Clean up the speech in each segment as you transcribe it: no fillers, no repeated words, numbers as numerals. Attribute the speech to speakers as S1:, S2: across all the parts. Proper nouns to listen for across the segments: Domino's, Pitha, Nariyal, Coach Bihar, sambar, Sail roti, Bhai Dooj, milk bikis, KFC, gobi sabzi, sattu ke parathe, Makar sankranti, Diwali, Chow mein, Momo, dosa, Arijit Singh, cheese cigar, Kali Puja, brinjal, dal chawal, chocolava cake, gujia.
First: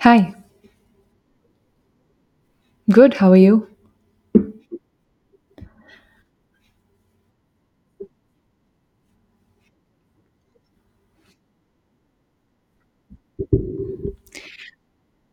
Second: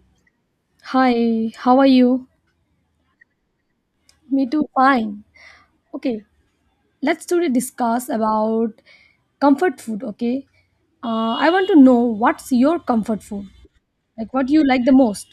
S1: Hi,
S2: Hi, how are you?
S1: good. How are you?
S2: Me too, fine. Okay, let's today discuss about comfort food, okay? I want to know what's your comfort food? Like what you like the most?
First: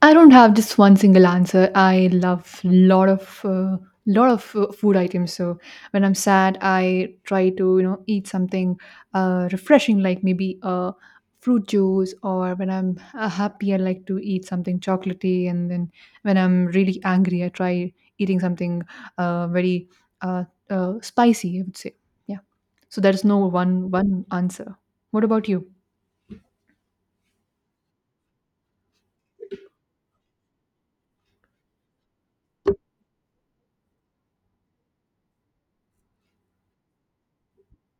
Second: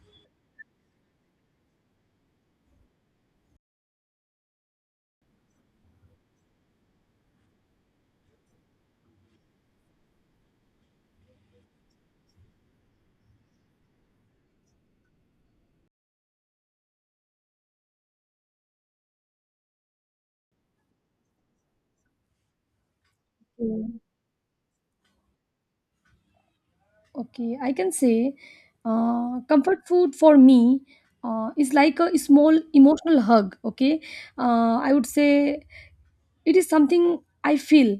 S1: I don't have just one single answer. I love lot of food items. So when I'm sad, I try to eat something refreshing, like maybe a fruit juice. Or when I'm happy, I like to eat something chocolatey. And then when I'm really angry, I try eating something very uh, spicy, I would say, yeah. So there is no
S2: So,
S1: one answer. What about you?
S2: okay, I can say comfort food for me is like a small emotional hug, okay? I would say it is something I feel,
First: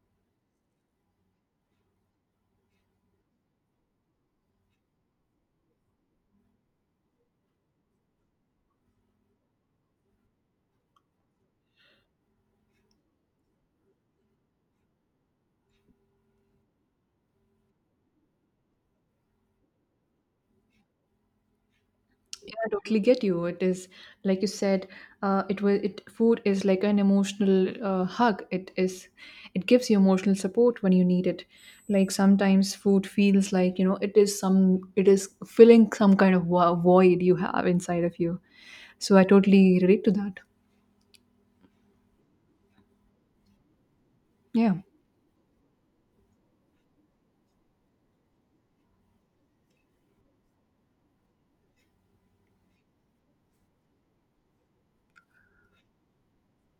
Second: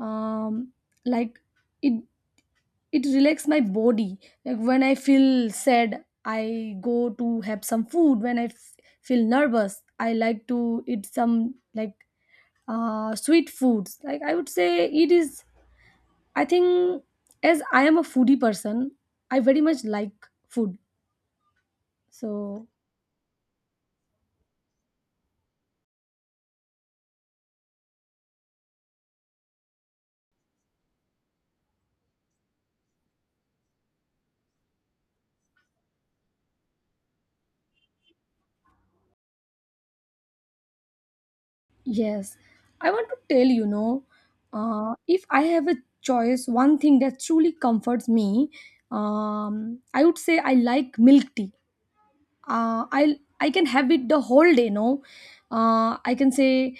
S2: um, like it it relax my body, like when I feel sad I go to have some food. When feel nervous I like to eat some, like, sweet foods. Like I would say it is, I think, as I am a foodie person, I very much like food,
S1: Yeah,
S2: so
S1: I totally get you. It is like you said, it was it food is like an emotional hug. It is, it gives you emotional support when you need it. Like sometimes food feels like it is some it is filling some kind of void you have inside of you. So I totally relate to that.
S2: yes, I want to tell you know,
S1: Yeah.
S2: if I have a choice, one thing that truly comforts me, I would say I like milk tea. I can have it the whole day. No, I can say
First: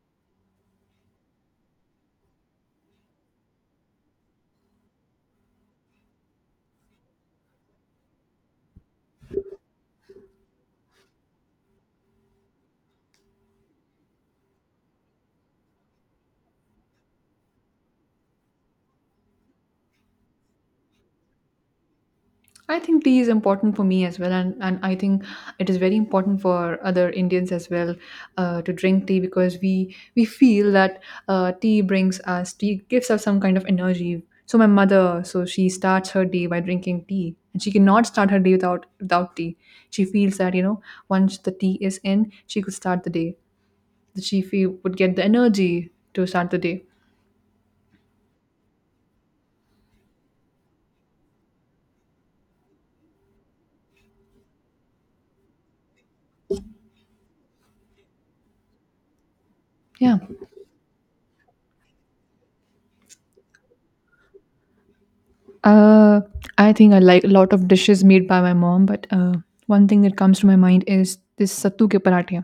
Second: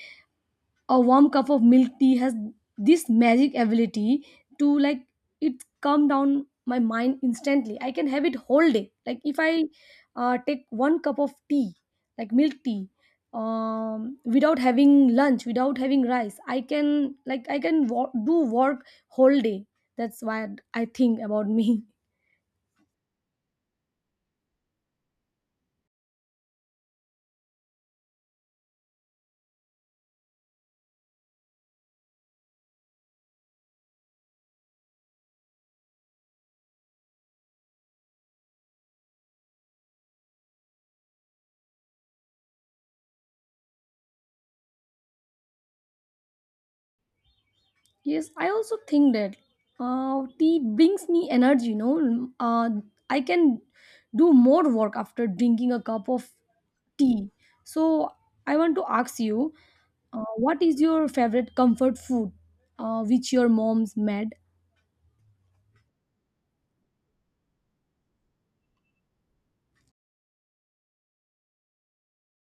S2: a warm cup of milk tea has this magic ability to, like, it calm down my mind instantly. I can have it whole day. Like if I take one cup of tea, like milk tea, without having lunch, without having rice, I can, like, I can do work whole day. That's why I think about me.
S1: I think tea is important for me as well, and I think it is very important for other Indians as well to drink tea because we feel that tea gives us some kind of energy. So my mother, so she starts her day by drinking tea, and she cannot start her day without tea. She feels that once the tea is in, she could start the day. That she feel, would get the energy to start the day.
S2: Yes, I also think that tea brings me energy. You know, I can do more work after drinking a cup of tea. So I want to ask you,
S1: Yeah.
S2: what is your favorite comfort food, which your mom's made?
S1: Uh, I think I like a lot of dishes made by my mom, but one thing that comes to my mind is this sattu ke parathe.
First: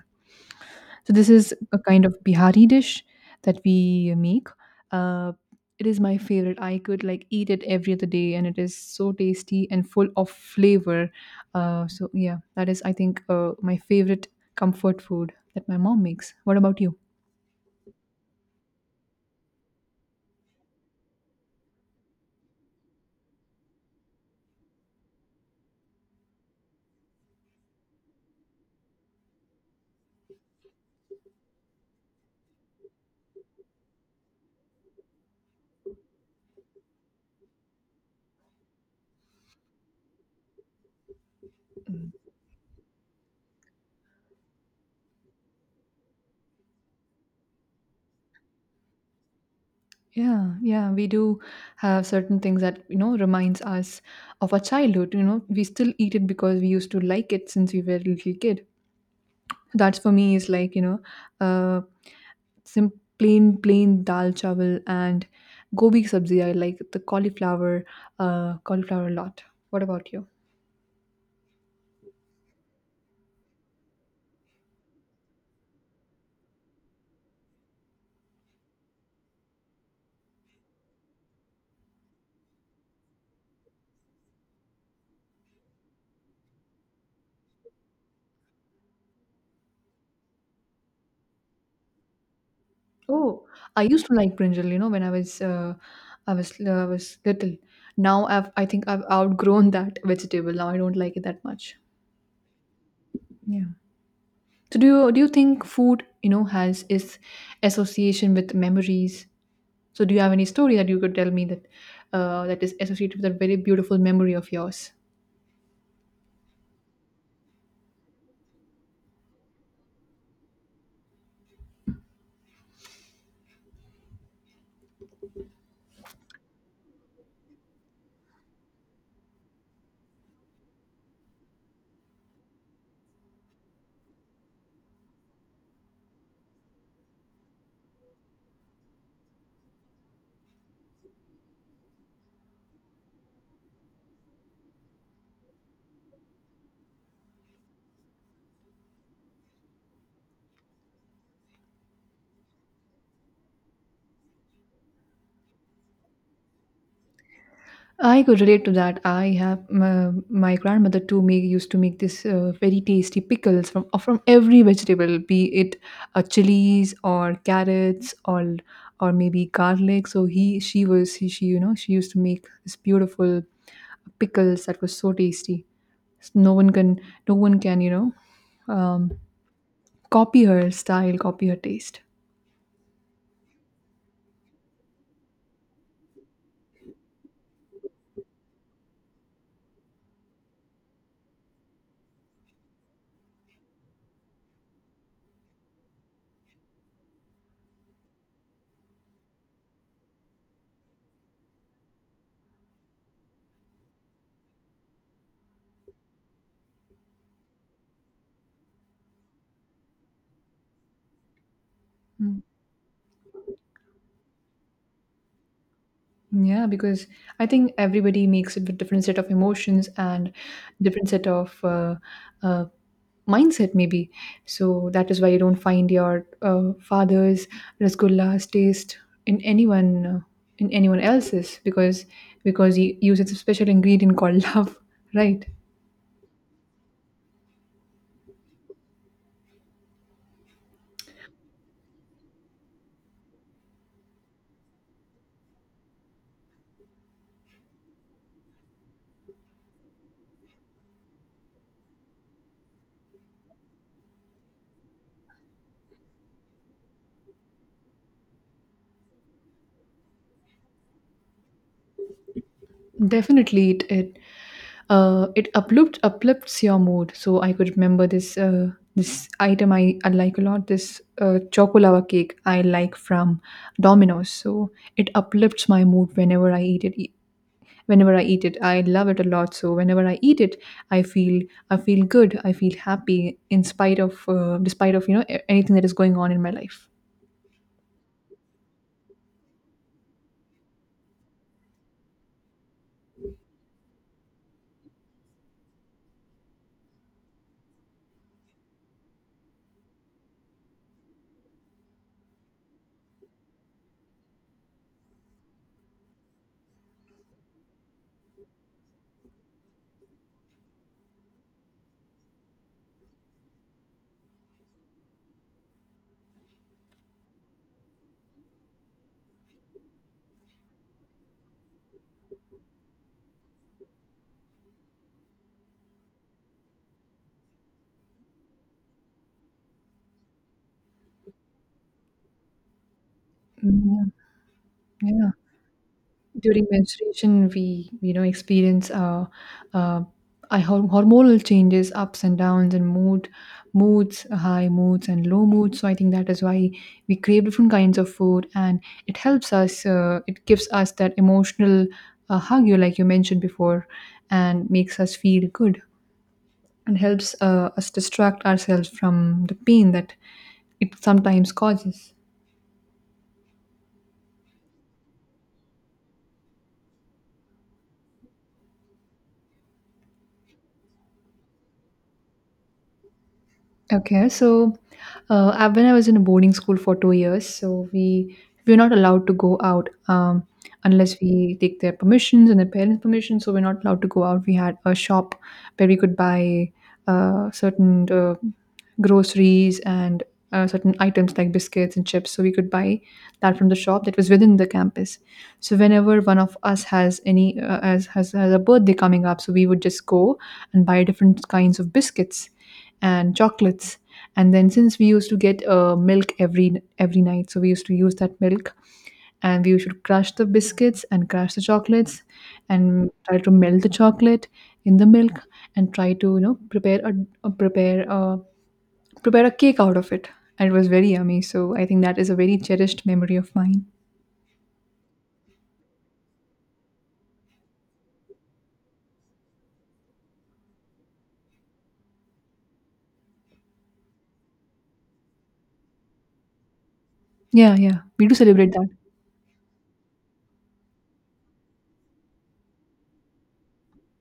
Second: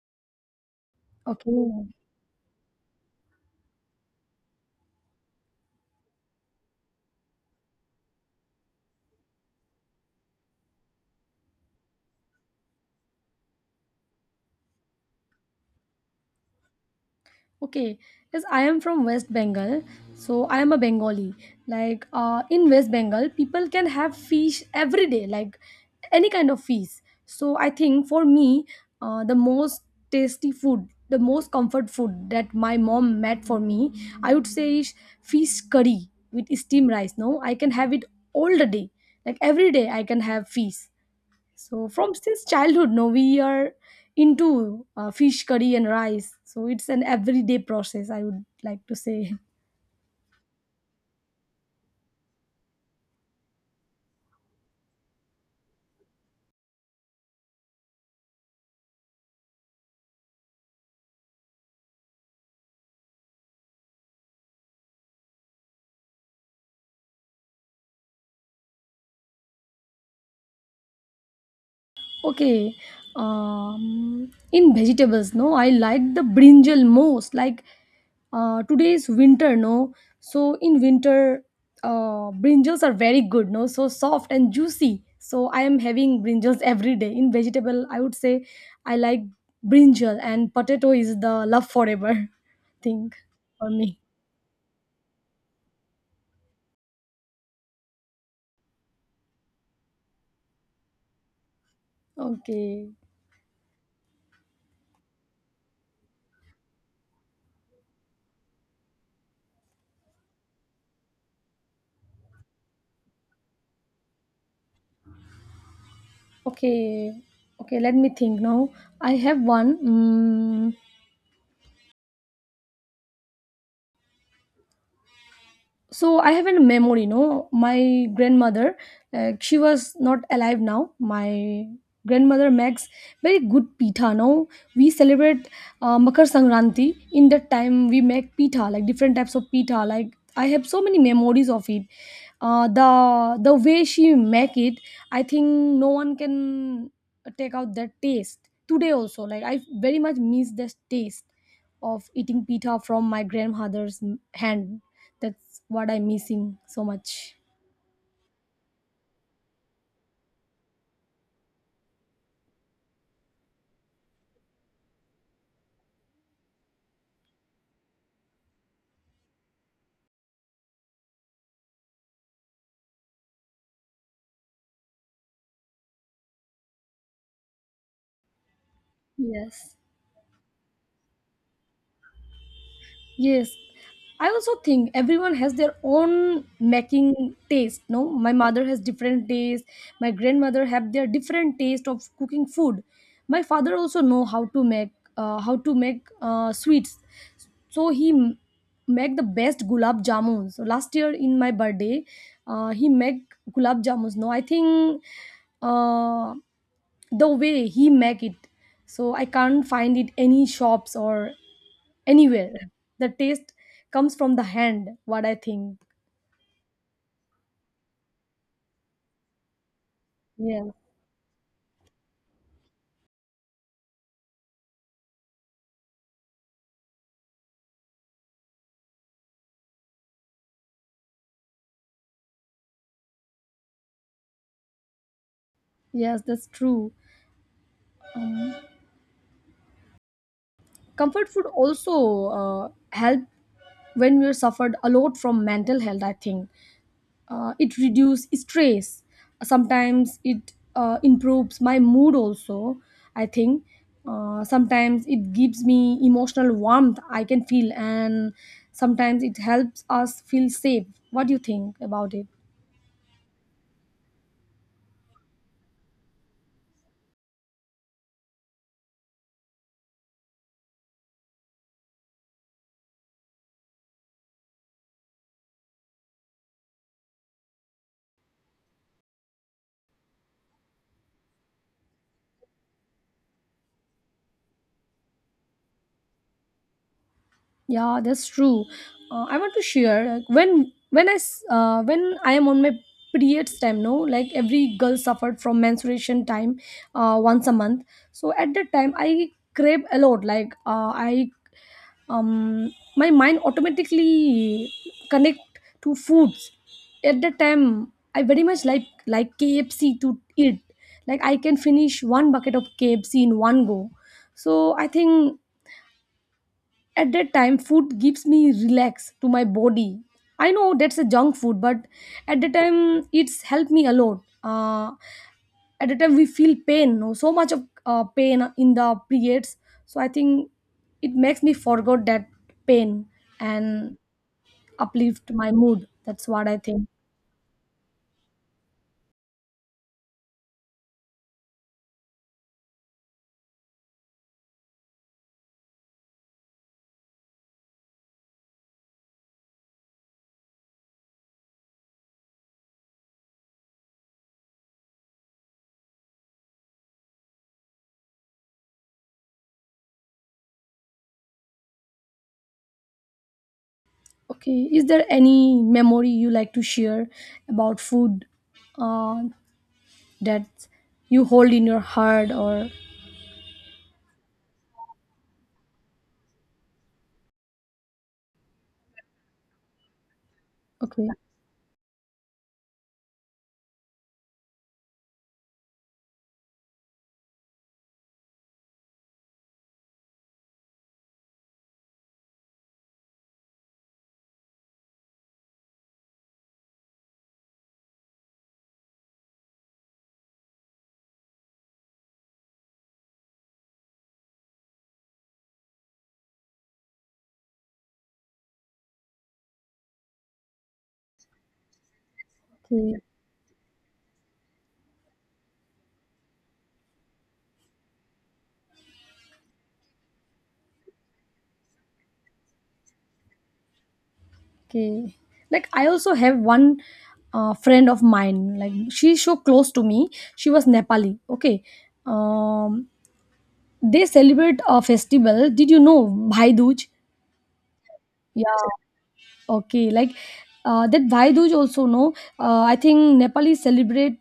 S1: So this is a
S2: Okay,
S1: kind of Bihari dish that we make. Uh, it is my favorite. I could like eat it every other day, and it is so tasty and full of flavor. So yeah, that is I think my favorite comfort food that my mom makes. What about you?
S2: okay, yes, I am from West Bengal, so I am a Bengali. Like, in West Bengal, people can have fish every day, like any kind of fish. So I think for me, the most tasty food, the most comfort food that my mom made for me, I would say is fish curry with steamed rice. No, I can have it all the day, like every day I can have fish. So from since childhood, no, we are into fish curry and rice. So it's an everyday process, I would like to say.
S1: Yeah, yeah, we do have certain things that, you know, reminds us of our childhood. You know, we still eat it because we used to like it since we were a little kid. That's for me is like, you know, uh, some plain dal chawal and gobi sabzi. I like the cauliflower, cauliflower a lot. What about you?
S2: Okay, in vegetables, no, I like the brinjal most. Like, today's winter, no. So in winter, brinjals are very good, no. So soft and juicy. So I am having brinjals every day. In vegetable, I would say I like brinjal, and potato is the love forever thing
S1: Oh,
S2: for
S1: I
S2: me.
S1: used to like brinjal, you know, when I was, I was little. Now I think I've outgrown that vegetable. Now I don't like it that much.
S2: Okay,
S1: Yeah. So do you think food, you know, has its association with memories? So do you have any story that you could tell me that that is associated with a very beautiful memory of yours?
S2: okay, okay. Let me think now. I have one. Mm, so I have a memory, you know, my grandmother, she was not alive now. My grandmother makes very good pitha, no, we celebrate Makar Sankranti. In that time we make pitha, like different types of pitha. Like I have so many memories of it. The way she make it, I think no one can take out that taste today also. Like I very much miss this taste of eating pita from my grandmother's hand. That's what I'm missing so much.
S1: I could relate to that. I have my grandmother too make used to make this very tasty pickles from every vegetable, be it chilies or carrots or maybe garlic. So he she was she you know she used to make this beautiful pickles that was so tasty. No one can no one can you know
S2: Yes.
S1: copy her style, copy her taste.
S2: Yes. I also think everyone has their own making taste. No, my mother has different taste. My grandmother have their different taste of cooking food. My father also know how to make, how to make, sweets. So make the best gulab jamun. So last year in my birthday, he make gulab jamuns. No, I think. Uh, the way he make it, so I can't find it any shops or anywhere. The taste comes from the hand, what I think.
S1: Yeah, because I think everybody makes it with different set of emotions and
S2: Yeah,
S1: different set of uh, mindset, maybe. So that is why you don't find your father's rasgulla's taste in anyone uh, in anyone else's because he uses a special ingredient called love, right?
S2: yes, that's true. Comfort food also help when we're suffered a lot from mental health, I think. It reduces stress, sometimes it improves my mood also, I think. Sometimes it gives me emotional warmth, I can feel, and sometimes it helps us feel safe. What do you think about it?
S1: Definitely, it uplifts your mood. So I could remember this this item I like a lot. This chocolava cake I like from Domino's. So it uplifts my mood whenever I eat it. Whenever I eat it, I love it a lot. So whenever I eat it, I feel I feel good. I feel happy in spite of despite of anything that is going on in my life.
S2: Yeah, that's true. I want to share, like, when when I am on my periods time. No, like every girl suffered from menstruation time once a month. So at that time, I crave a lot. Like, I, um my mind automatically connect to foods. At that time, I very much like KFC to eat. Like I can finish one bucket of KFC in one go. So I think at that time food gives me relax to my body. I know that's a junk food, but at the time it's helped me a lot. At the time we feel pain, no, so much of pain in the periods. So I think it makes me forget that pain, and
S1: Yeah,
S2: uplift
S1: yeah.
S2: my mood. That's what I
S1: During
S2: think.
S1: menstruation, we you know experience uh, hormonal changes, ups and downs, and moods, high moods and low moods. So I think that is why we crave different kinds of food, and it helps us, it gives us that emotional hug you like you mentioned before and makes us feel good and helps us distract ourselves from the pain that it sometimes causes.
S2: Okay, is there any memory you like to share about food, uh, that you hold in your heart, or
S1: Okay, so when I was in a boarding school for two years, so we were not allowed to go out,
S2: okay,
S1: unless we take their permissions and their parents' permission. So we're not allowed to go out. We had a shop where we could buy certain groceries and certain items like biscuits and chips. So we could buy that from the shop that was within the campus. So whenever one of us has any has a birthday coming up, so we would just go and buy different kinds of biscuits and chocolates. And then since we used to get milk every night, so we used to use that milk, and we used to crush the biscuits and crush the chocolates
S2: okay,
S1: and try to melt the chocolate in the milk and try to you know prepare a prepare a, prepare a cake out of it. And it was very yummy. So I think that is a very cherished memory of mine.
S2: okay. Like I also have one friend of mine. Like she's so close to me. She was Nepali. Okay. Um, they celebrate a festival. Did you know Bhai Dooj?
S1: Yeah, yeah, we do
S2: Yeah.
S1: celebrate that.
S2: Okay. Like, that Bhai Dooj also, no. I think Nepali celebrate,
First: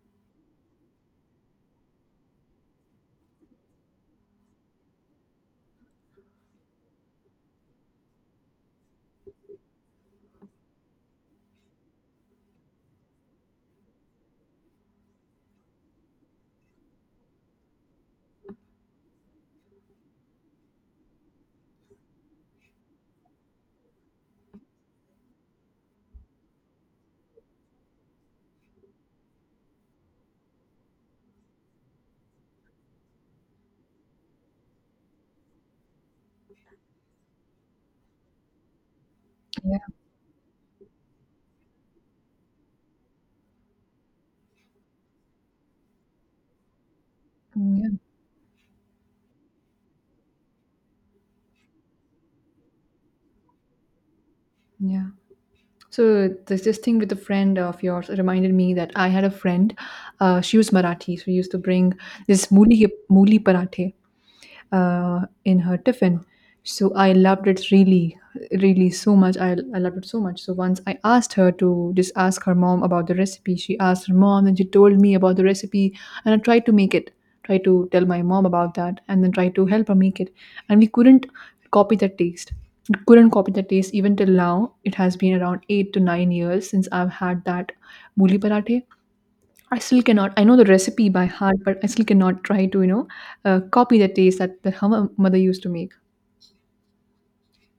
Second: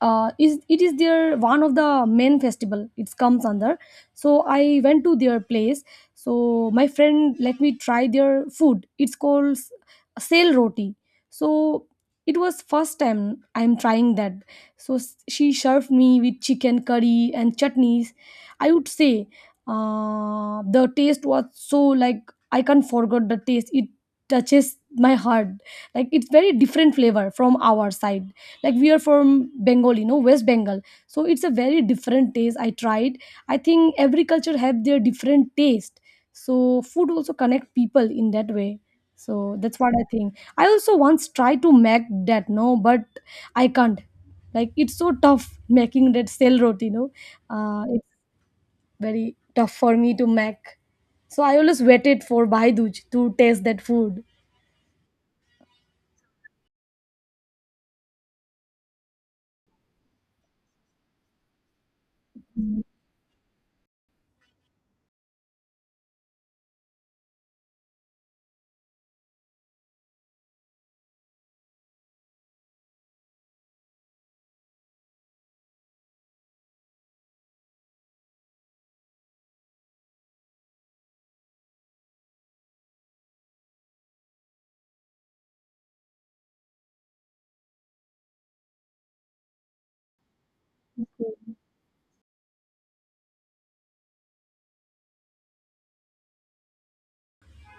S2: is it is their one of the main festival it comes under. So I went to their place. So my friend let me try their food. It's called sail roti. So it was first time I'm trying that. So she served me with chicken curry and chutneys. I would say the taste was so, like, I can't forget the taste. It touches my heart. Like it's very different flavor from our side. Like we are from Bengal, you know, West Bengal. So it's a very different taste I tried. I think every culture have their different taste. So food also connect people in that way. So that's
S1: Yeah,
S2: what I think. I also once tried to make that, no, but I can't. Like it's so tough making that sale roti, you know.
S1: mm,
S2: uh,
S1: yeah,
S2: it's very tough for me to make. So I always waited for Bhai Baiduj to taste that food.
S1: yeah. So this thing with a friend of yours reminded me that I had a friend. She was Marathi, so we used to bring this
S2: Mm.
S1: mooli parathe in her tiffin. So I loved it really so much. I loved it so much. So once I asked her to just ask her mom about the recipe. She asked her mom, and she told me about the recipe, and I tried to make it. Tried to tell my mom about that, and then tried to help her make it. And we couldn't copy that taste. We couldn't copy that taste even till now. It has been around eight to nine years since I've had that buli parathe. I still cannot. I know the recipe by heart, but I still cannot try to, you know, copy the taste that, that her mother used to make.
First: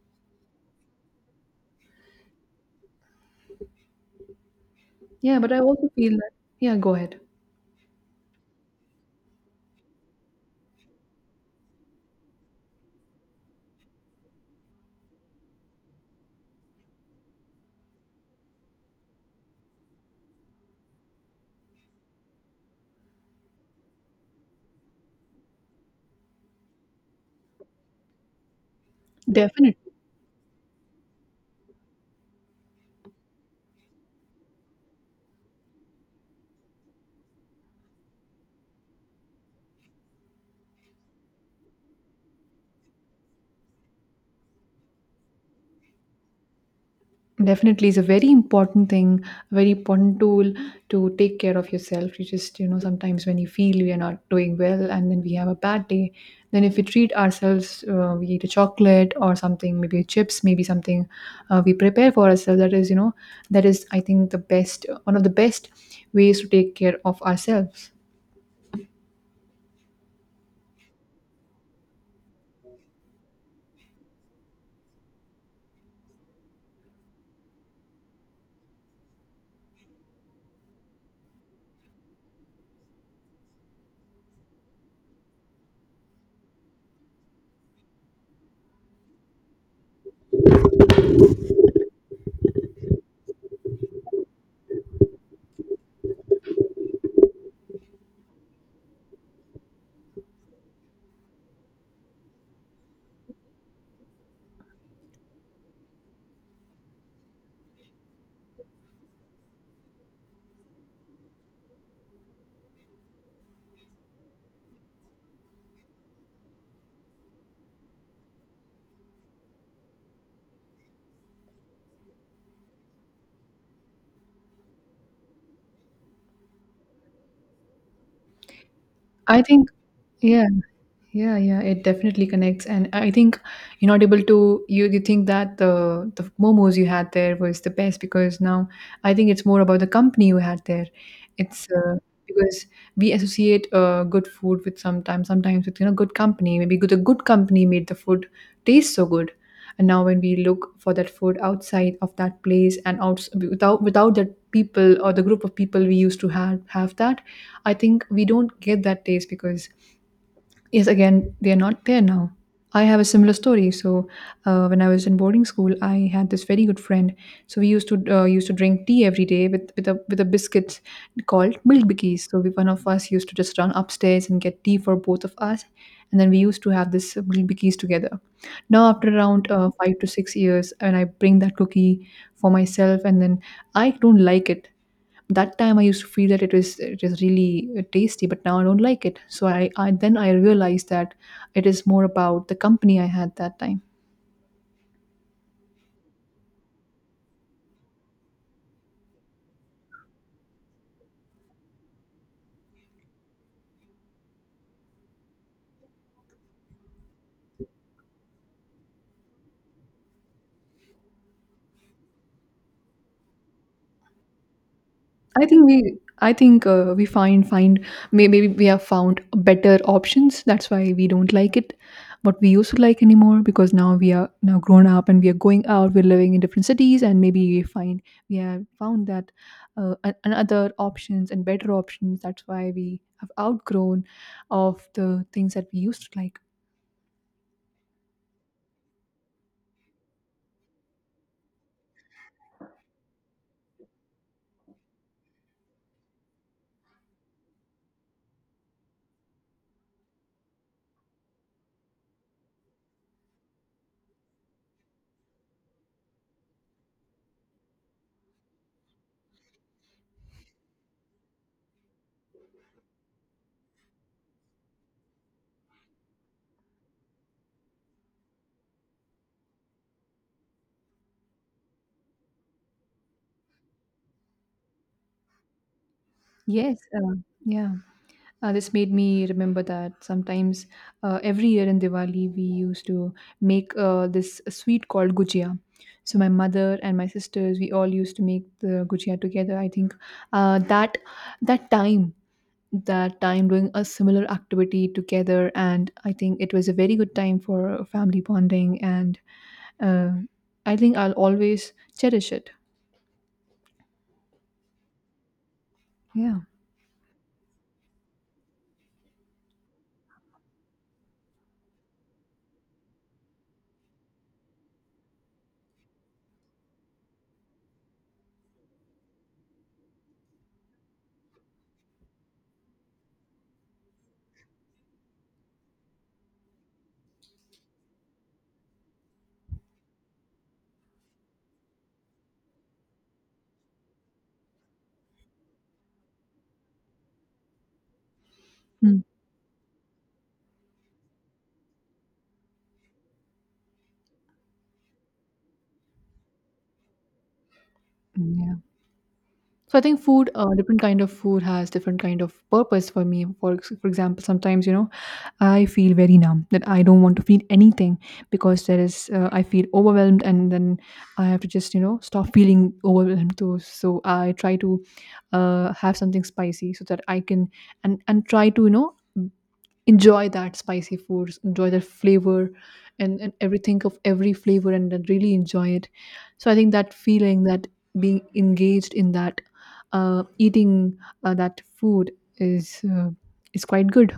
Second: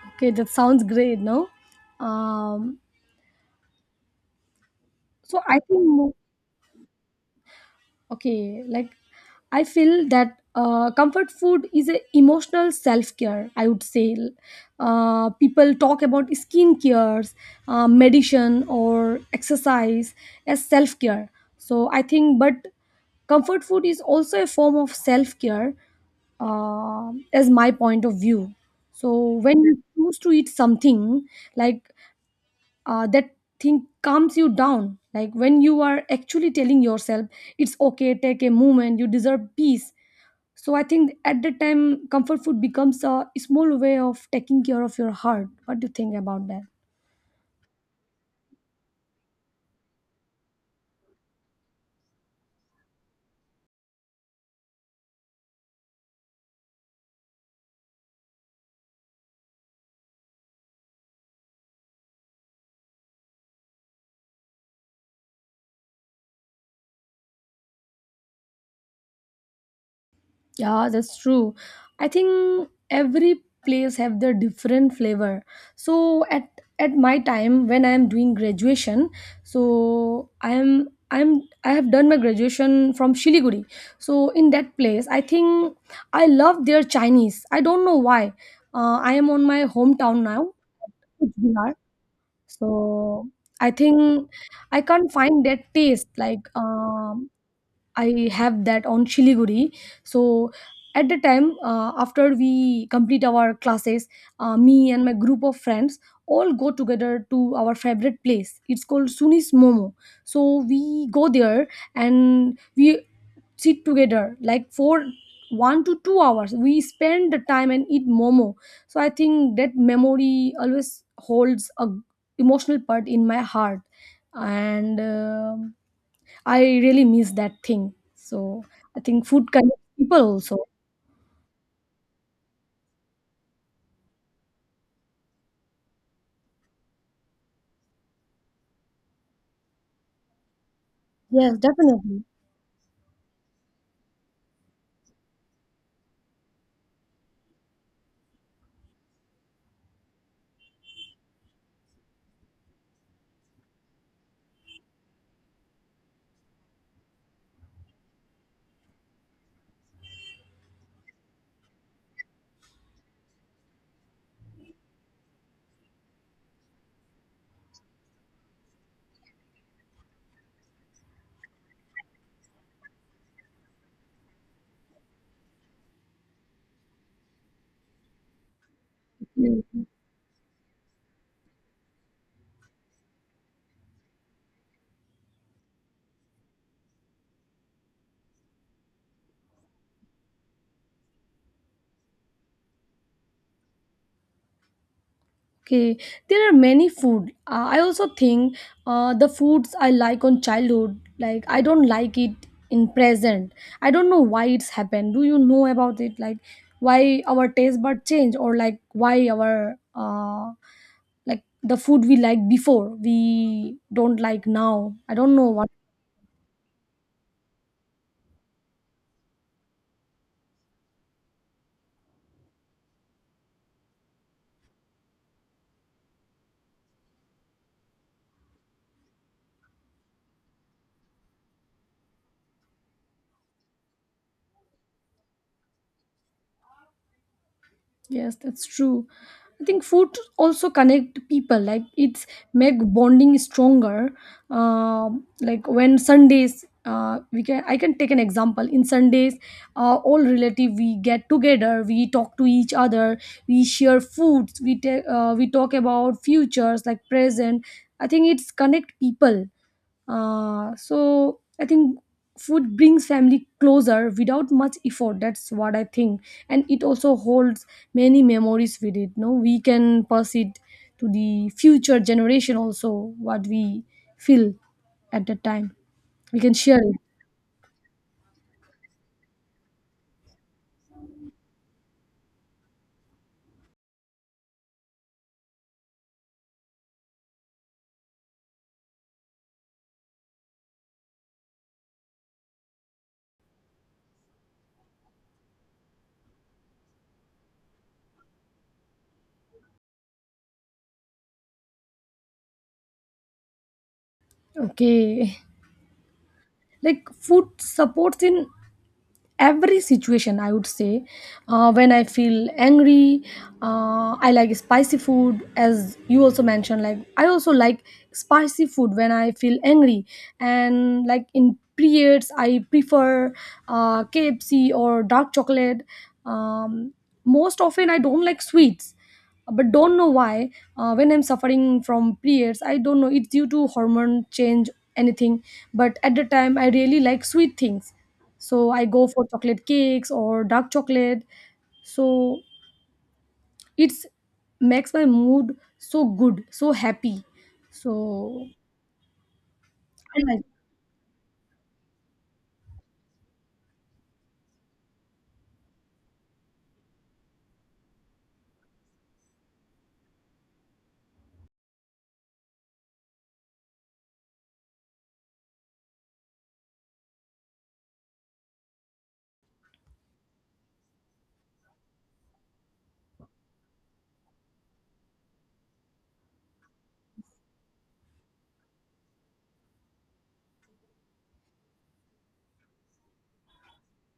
S2: Okay, that sounds great, no, um, so
S1: Yeah, but
S2: I
S1: I also feel
S2: think,
S1: that. Yeah, go ahead.
S2: okay, like, I feel that comfort food is a emotional self-care, I would say. People talk about skin cares, medicine or exercise as self-care. So I think, but comfort food is also a form of self-care, as my point of view. So when you
S1: Definitely.
S2: choose to eat something, like, that thing calms you down, like when you are actually telling yourself it's okay, take a moment, you deserve peace. So I think at that time comfort food becomes a small way of taking care of your heart. What do you think about that?
S1: Definitely, is a very important thing, a very important tool to take care of yourself. You just, you know, sometimes when you feel we are not doing well and then we have a bad day, then if we treat ourselves, we eat a chocolate or something, maybe chips, maybe something we prepare for ourselves. That is, you know, that is, I think, the best, one of the best ways to take care of ourselves.
S2: Yeah, that's true. I think every place have their different flavor. So at my time when I am doing graduation, so I'm I have done my graduation from Shiliguri. So in that place, I think I love their Chinese. I don't know why. I am on my hometown now, Coach Bihar. So I think I can't find that taste, like, I have that on Shiliguri. So at the time, after we complete our classes, me and my group of friends all go together to our favorite place. It's called Sunis Momo. So we go there and we sit together like for 1 to 2 hours. We spend the time and eat momo. So I think that memory always holds a emotional part in my heart and, I really miss that thing. So I think
S1: I
S2: food
S1: think,
S2: connects people
S1: yeah.
S2: also.
S1: Yeah, yeah, it definitely connects, and I think inaudible to you. You think that the momos you had there was the best because now I think it's more about the company you had there.
S2: Yes,
S1: It's
S2: definitely.
S1: because we associate good food with sometimes with you know good company. Maybe the good company made the food taste so good, and now when we look for that food outside of that place and out without that people or the group of people we used to have that, I think we don't get that taste because yes, again, they are not there now. I have a similar story. So, when I was in boarding school, I had this very good friend. So we used to drink tea every day with with a biscuit called milk bikis. So we, one of us used to just run upstairs and get tea for both of us, and then we used to have this milk bikis together. Now, after around
S2: Mm.
S1: five to six years, and I bring that cookie for myself, and then I don't like it. That time I used to feel that it is really tasty, but now I don't like it. So I then I realized that it is more about the company I had that time.
S2: Okay, there are many food. I also think the foods I like on childhood, like I don't like it in present. I don't know why it's happened. Do you know about it? Like why our taste bud change, or like why our, like the food we like before we don't like now. I don't
S1: I
S2: know
S1: think
S2: what.
S1: we I think we find find, maybe we have found better options. That's why we don't like it what we used to like anymore, because now we are now grown up, and we are going out, we're living in different cities, and maybe we have found that another options and better options. That's why we have outgrown of the things that we used to like.
S2: Yes, that's true. I think food also connect people. Like it's make bonding stronger. Like when Sundays, we can I can take an example. In Sundays, all relative we get together. We talk to each other. We share foods. We take we talk about futures like present. I think it's connect people. So I think food brings family closer without much effort. That's what I think, and it also holds many memories with it. No, we can pass it to the future generation also. What we feel at that time, we can
S1: Yes,
S2: share it.
S1: yeah. This made me remember that sometimes every year in Diwali we used to make this sweet called gujia. So my mother and my sisters, we all used to make the gujia together. I think uh, that that time, that time doing a similar activity together, and I think it was a very good time for family bonding, and uh, I think I'll always cherish it.
S2: Okay,
S1: Yeah.
S2: like food supports in every situation, I would say. When I feel angry, I like spicy food. As you also mentioned, like, I also like spicy food when I feel angry. And like in periods I prefer KFC or dark chocolate. um, Most often I don't like sweets, but don't know why. When I'm suffering from periods, I don't know, it's due to hormone change, anything, but at the time I really like sweet things, so I go for chocolate cakes or dark chocolate. So it's makes my mood so good, so happy. So
S1: Mm. So I think
S2: I
S1: food,
S2: like
S1: different kind of food has different kind of purpose for me. For example, sometimes I feel very numb that I don't want to feel anything because there is I feel overwhelmed, and then I have to just stop feeling overwhelmed too. So I try to have something spicy so that I can and try to enjoy that spicy foods, enjoy the flavor and everything of every flavor, and then really enjoy it. So I think that feeling, that being engaged in that eating that food is uh, is quite good.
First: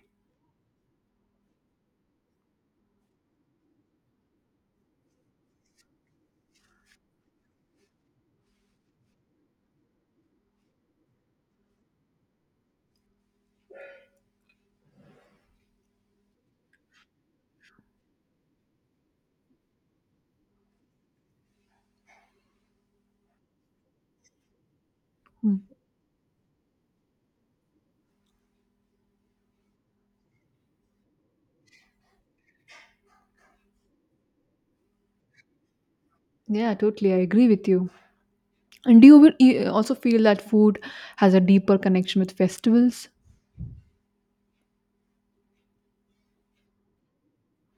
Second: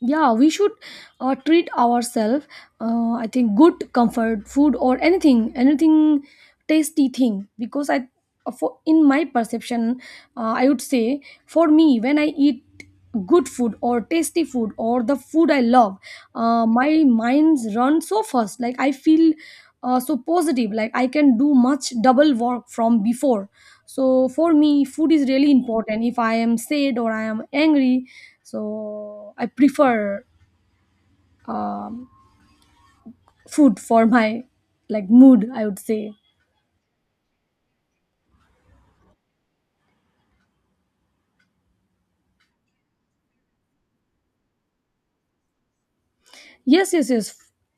S2: yeah, we should treat ourselves. I think good comfort food or anything tasty thing, because I, for, in my perception, I would say, for me, when I eat good food or tasty food or the food I love, my minds run so fast. Like I feel so positive, like I can do much double work from before. So for me food is really
S1: Mm.
S2: important if I am sad or I am angry, so I prefer um, food for my like mood, I would say.
S1: Yeah, totally, I agree with you. And do you also feel that food has a deeper connection with festivals?
S2: Yes, yes, yes,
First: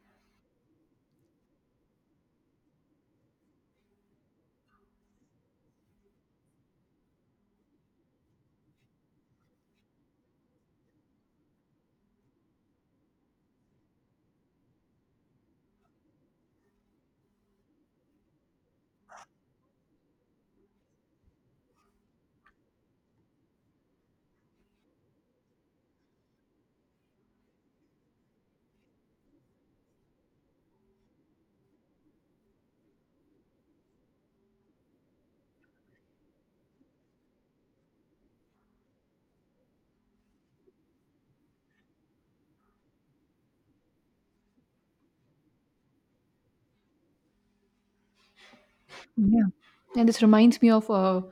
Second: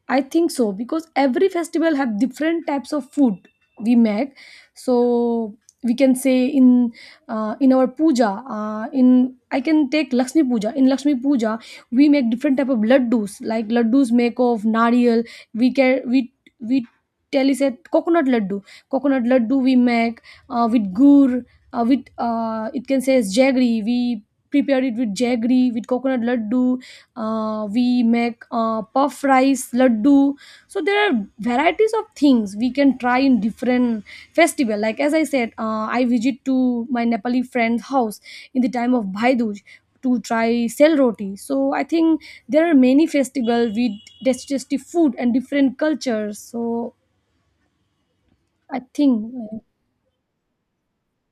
S2: I think so, because every festival have different types of food we make. So we can say in our puja, in, I can take Lakshmi puja. In Lakshmi puja, we make different type of laddus. Like laddus make of nariyal. We can we tell is a coconut laddu. Coconut laddu we make with gur. With it can say jaggery. We prepare it with jaggery with coconut laddu. We make puff rice laddu. So there are varieties of things we can try in different festival. Like as I said, I visit to my Nepali friend's house in the time of Bhai Dooj to try sell roti. So I think there are many festival with digestive food and different cultures, so I think
S1: Yeah,
S2: like,
S1: and this reminds me of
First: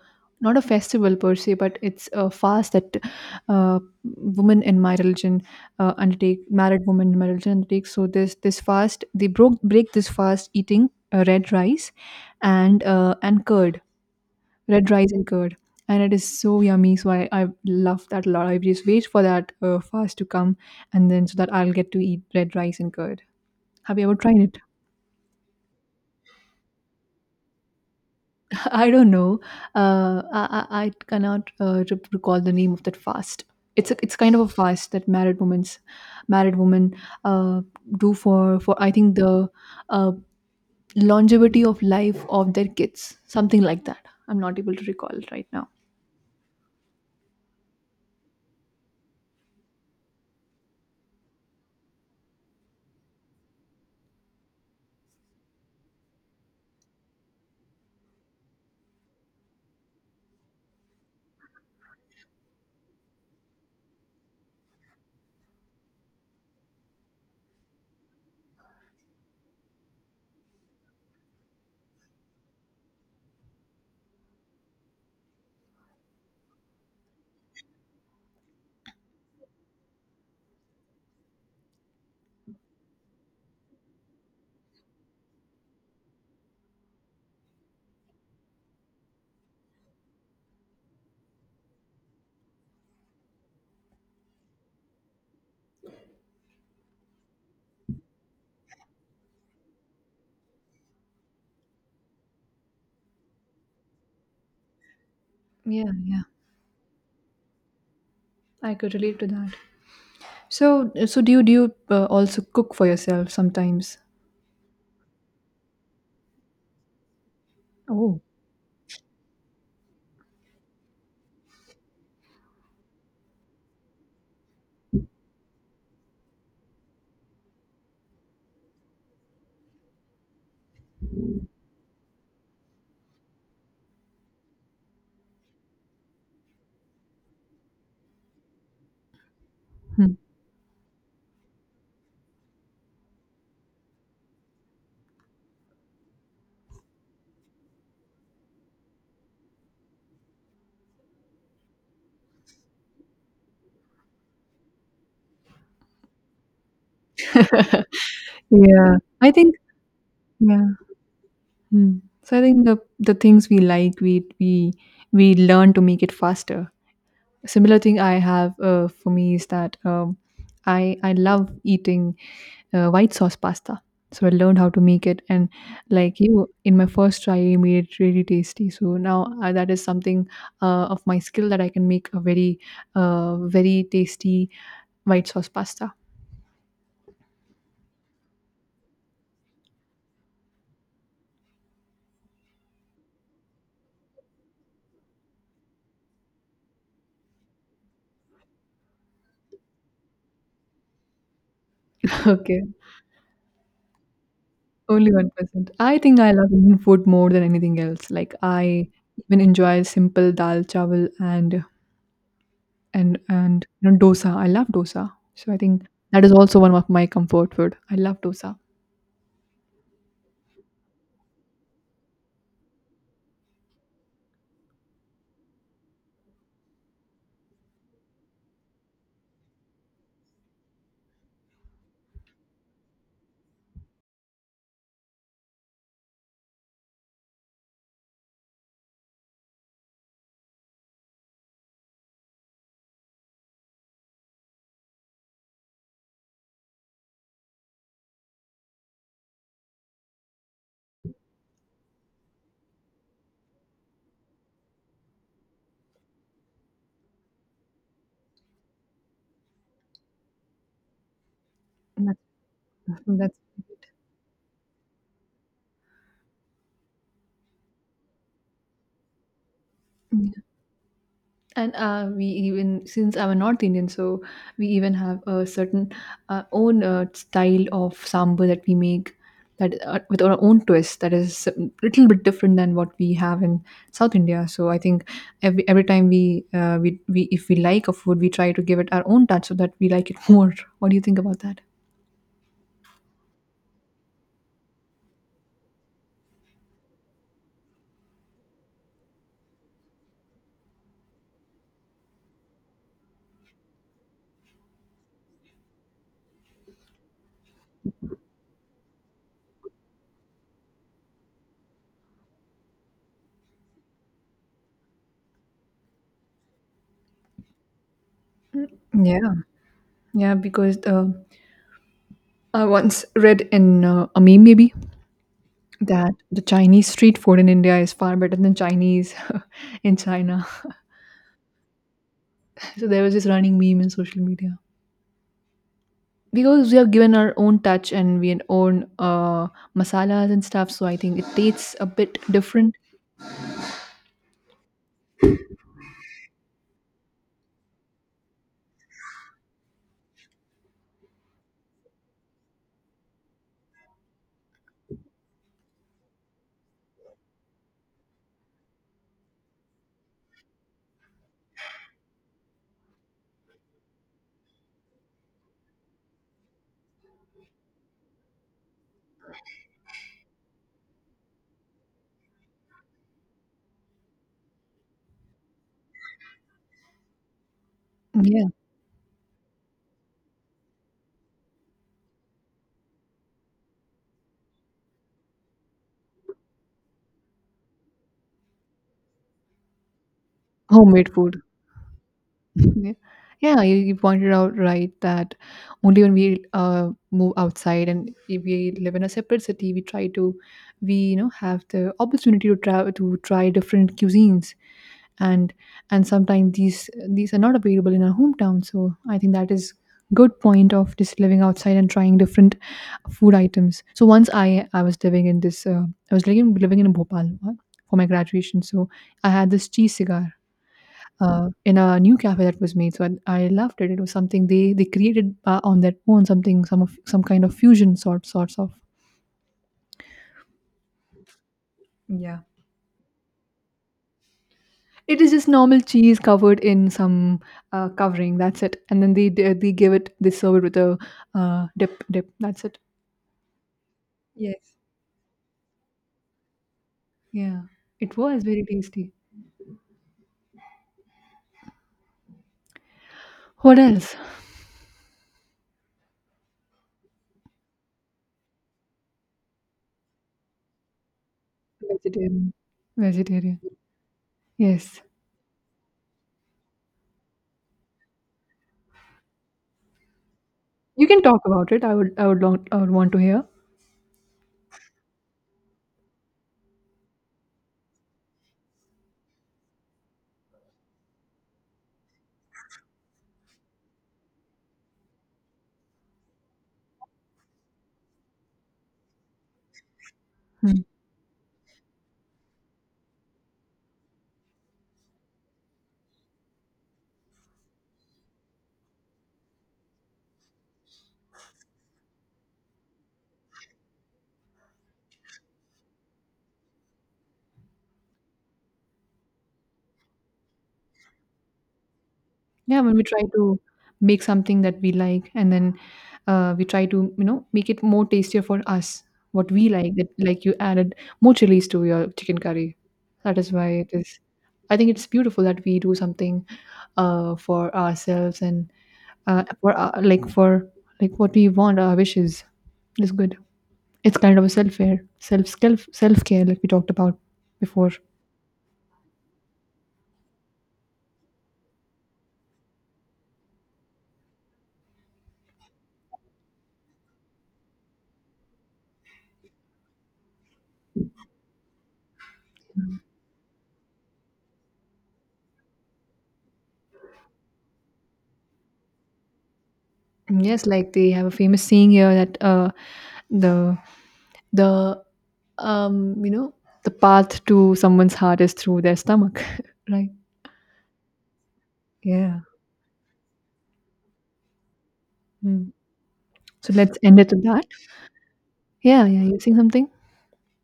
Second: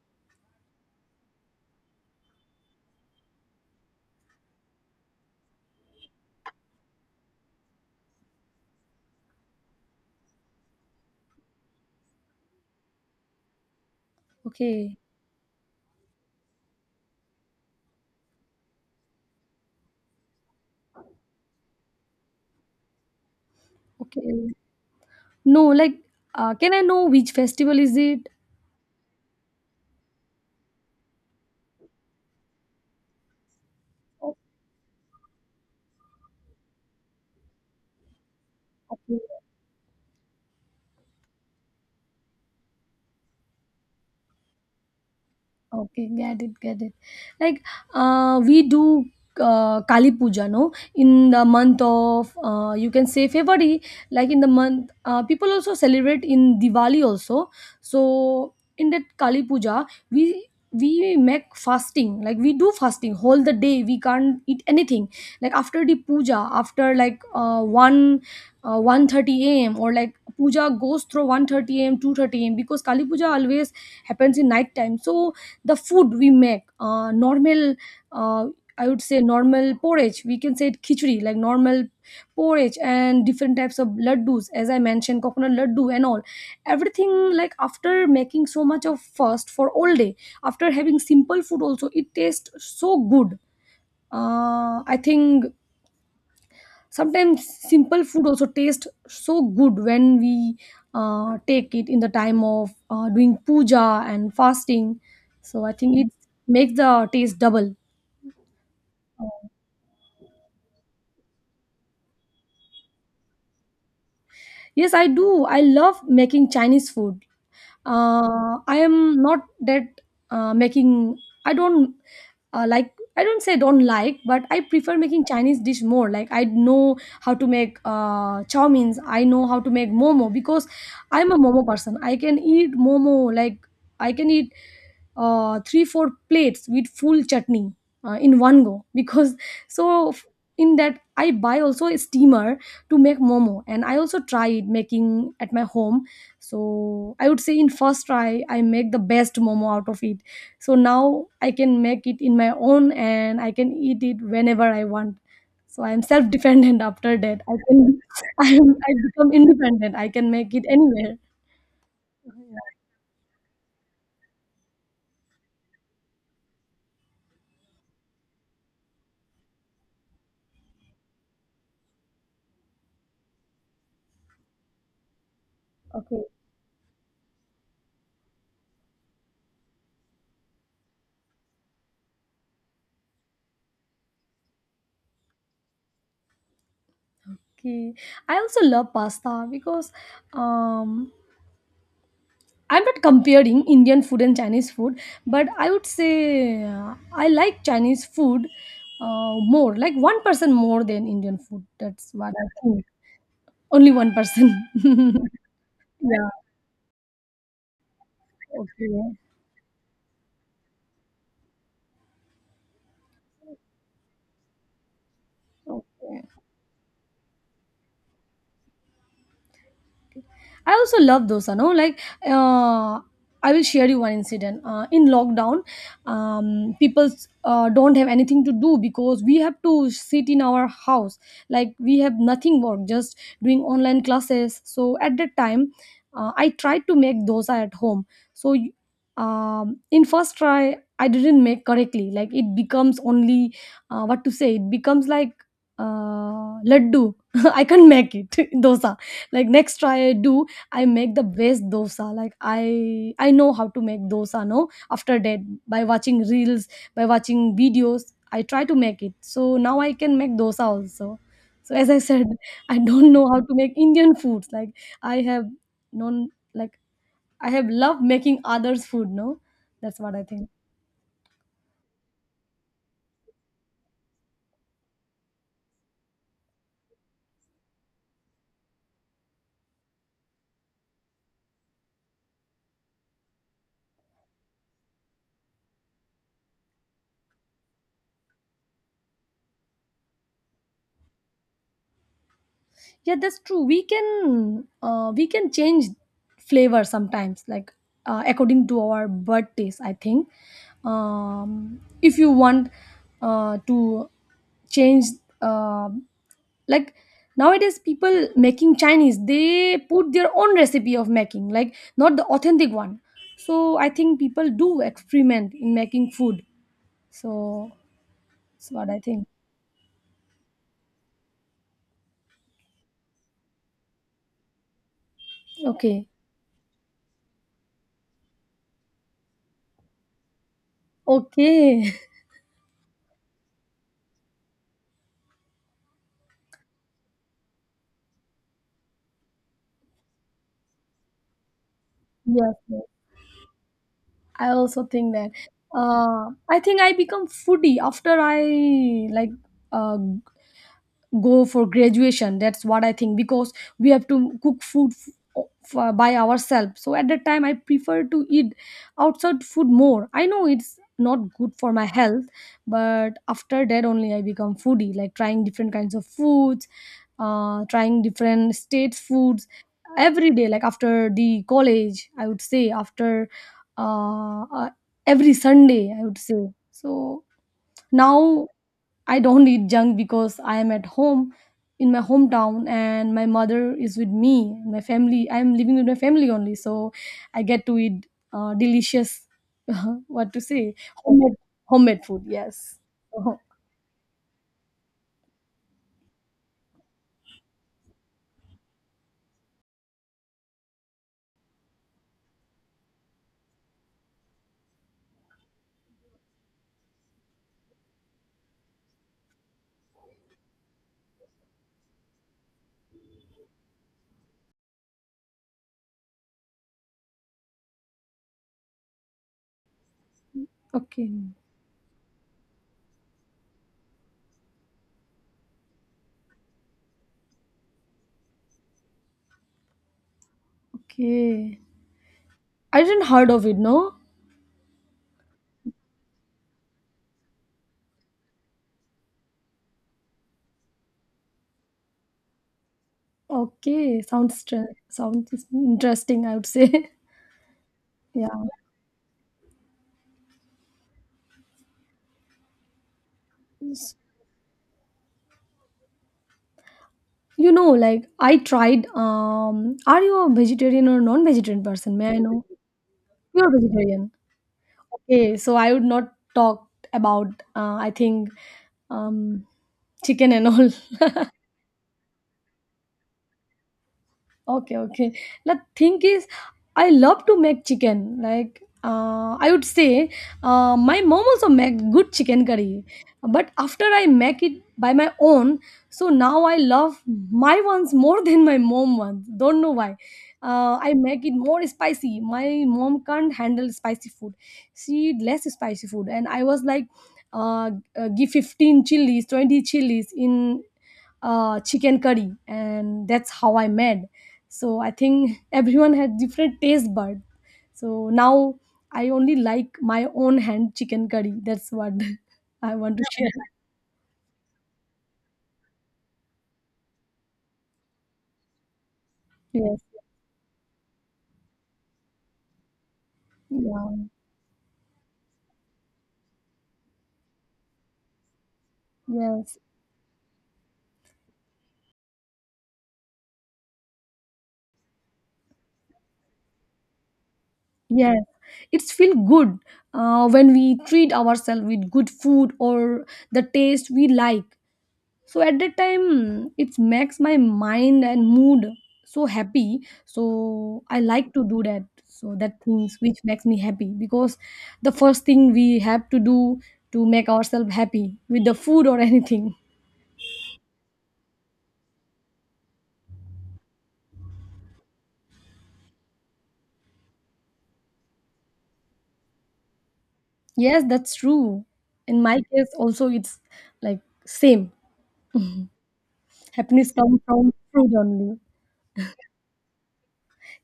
S1: not a festival per se, but it's a fast that women in my religion undertake, married women in my religion undertake. So this fast, they broke break this fast eating red rice and and curd, red
S2: okay.
S1: rice and curd, and it is so yummy. So I love that a lot. I just wait for that fast to come, and then so that I'll get to eat red rice and curd. Have you ever tried
S2: Okay,
S1: it?
S2: no, like, can I know which festival is it?
S1: I don't know. I cannot recall the name of that fast. It's kind of a fast that married women uh, do for I think
S2: Okay.
S1: the uh, longevity of life of their kids, something like that. I'm not able to recall it right now.
S2: Okay, get it, get it. Like, we do Kali Puja, no? In the month of, you can say February, like in the month, people also celebrate in Diwali also. So in that Kali Puja, we we make fasting. Like we do fasting whole the day, we can't eat anything. Like after the puja, after like 1 1:30 a.m., or like puja goes through 1:30 a.m., 2:30 a.m., because Kali Puja always happens in night time. So the food we make, normal, uh, I would say normal porridge, we can say it khichdi, like normal porridge and different types of laddus, as I mentioned, coconut laddu and all everything. Like after making so much of fast for all day, after having simple food also, it tastes so good. I think sometimes simple food also tastes so good when we take it in the time of doing puja and fasting, so I
S1: Yeah,
S2: think it
S1: yeah,
S2: makes the taste double.
S1: I could relate to that. So so do you also cook for yourself sometimes?
S2: Yes, I do. I love making Chinese food.
S1: Oh,
S2: I am not that making, I don't like, I don't say don't like, but I prefer making Chinese dish more. Like I know how to make chow means, I know how to make momo, because I'm a momo person. I can eat momo, like I can eat 3 4 plates with full chutney in one go because so
S1: hmm.
S2: f- in that I buy also a steamer to make momo, and I also tried making at my home. So I would say in first try I make the best momo out of it. So now I can make it in my own and I can eat it whenever I want. So I am self dependent after that. I can I
S1: Yeah. I
S2: become
S1: think
S2: independent. I can make it
S1: yeah.
S2: anywhere.
S1: Mm. So I think the things we like, we learn to make it faster. Similar thing I have for me is that I love eating white sauce pasta. So I learned how to make it, and like
S2: Okay.
S1: you, in my first try, I made it really tasty. So now that is something of my skill that I can make a very, very tasty white sauce pasta.
S2: Okay. I also love pasta because um, I'm not comparing Indian food and Chinese food, but I would say I like Chinese food more, like 1% more than Indian food. That's what I
S1: Okay.
S2: think. Only 1%.
S1: Only
S2: Yeah.
S1: 1%. I think I love Indian food more than anything else. Like I
S2: Okay.
S1: even enjoy simple dal chawal and and dosa. I love dosa. So I think
S2: Okay.
S1: that is also one of my comfort food. I love dosa.
S2: I also love dosa. No, like, uh, I will share you one incident. In lockdown, people don't have anything to do, because we have to sit in our house. Like we have nothing work, just doing online classes. So at that time, I tried to make dosa at home. So in first try, I didn't make correctly. Like it becomes only, what to say, it becomes like laddu. I can't make it dosa. Like next try I do, I make the best dosa. Like I know how to make dosa, no? After that, by watching reels, by watching videos, I try to make it. So now I can make dosa also. So as I
S1: That's
S2: said, I don't know
S1: that's
S2: how to make Indian foods. Like I have known, like I have loved making others food, no? That's what I
S1: good.
S2: think.
S1: And we even, since I'm a north Indian, so we even have a certain own style of sambar that we make, that with our own twist, that is a little bit different than what we have in south India. So I think every time we we, if we like a food, we try to give it our own touch so that we like it more. What do you think about that?
S2: Yeah, that's true, we can change flavor sometimes, like according to our bird taste, I think. If you want to change, uh, like nowadays people making Chinese, they put their own recipe of making, like not the authentic one. So I think people do experiment in making food, so that's what I think.
S1: Yeah, yeah, because I once read in a meme, maybe,
S2: Okay.
S1: that the Chinese street food in India is far better than Chinese in China.
S2: Okay.
S1: So there was this running meme in social media because we have given our own touch and we had own masalas and stuff. So I think it tastes a bit
S2: Yes,
S1: different.
S2: yes, I also think that. I think I become foodie after I like uh, go for graduation. That's what I think, because we have to cook food by ourselves. So at that time, I prefer to eat outside food more. I know it's not good for my health, but after that only I become foodie, like trying different kinds of foods, trying different states foods every day. Like after the college, I would say, after uh, uh, every Sunday, I would say. So now
S1: Yeah,
S2: I don't eat junk because I am at home in my hometown, and my mother is with me, my family. I am living with my family only, so I get to eat delicious what to say,
S1: homemade
S2: homemade,
S1: food.
S2: homemade food, yes. Oh,
S1: Yeah, yeah, you pointed out right that only when we move outside and if we live in a separate city, we try to, we have the opportunity to travel to try different cuisines, and and sometimes these are not available in our hometown. So I think that is good point of just living outside and trying different food items. So once I was living in this I was living living in Bhopal for my graduation, so I had this cheese cigar
S2: okay.
S1: in a new cafe that was made. So I loved it. It was something they created on their own, something some kind of fusion sorts of.
S2: Okay,
S1: Yeah.
S2: I didn't heard of it, no?
S1: It is just normal cheese covered in some covering. That's it. And then they give it they serve it with a dip. That's it.
S2: Okay, sounds stre-
S1: Yes.
S2: sounds interesting, I would say.
S1: Yeah, it
S2: Yeah.
S1: was very tasty. What
S2: S-
S1: else?
S2: You know, like I tried, um, are you a vegetarian or non-vegetarian person? May I know?
S1: Vegetarian.
S2: You're
S1: Vegetarian.
S2: vegetarian.
S1: Yes,
S2: Okay, so I would not talk about I think um chicken and all.
S1: you can talk about it. I would long, I would want to hear.
S2: Okay, okay. The thing is, I love to make chicken. Like, I would say, my mom also make good chicken curry. But after I make it by my own, so now I love my ones more than my mom ones. Don't know why.
S1: Hmm.
S2: I make it more spicy. My mom can't handle spicy food. She eat less spicy food, and I was like, uh, give 15 chilies, 20 chilies in chicken curry, and that's how I made. So I think everyone had different taste bud, so now I only like my own hand chicken curry, that's what I
S1: Yeah,
S2: want
S1: when we
S2: to
S1: try
S2: share.
S1: to make something that we like, and then we try to make it more tastier for us, what we
S2: Yes.
S1: like, that like you added more chilies to your chicken curry. That is why it
S2: Yeah.
S1: is, I think it's beautiful that we do something for ourselves and
S2: Yes,
S1: for like for like what we want, our wishes. It's good, it's kind of a self-care, self-care, like we talked about before.
S2: yes, it's feel good when we treat ourselves with good food or the taste we like, so at that time it makes my mind and mood so happy. So I like to do that, so that things which makes me happy, because the first thing we have to do to make ourselves happy with the food or anything.
S1: Yes, like they have a famous saying here that the the you know, the path to someone's heart is through their stomach, right?
S2: Yes, that's true, in my
S1: Yeah.
S2: case also it's like same,
S1: Mm. So
S2: happiness
S1: let's
S2: comes
S1: end it with
S2: from
S1: that.
S2: food only.
S1: Yeah, yeah. You saying something?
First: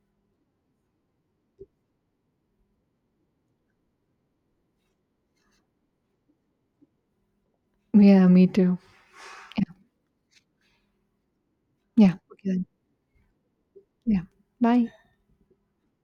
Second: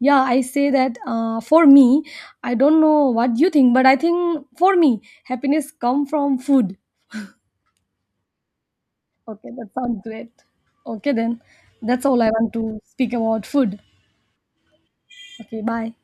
S2: Yeah, I say that, for me, I don't know what you think, but I think for me happiness come from food.
S1: Yeah, me too.
S2: Okay, that
S1: Yeah,
S2: sounds great. Okay, then that's
S1: yeah.
S2: all I
S1: Okay
S2: want
S1: then.
S2: to speak about food.
S1: Yeah. Bye.
S2: Okay, bye.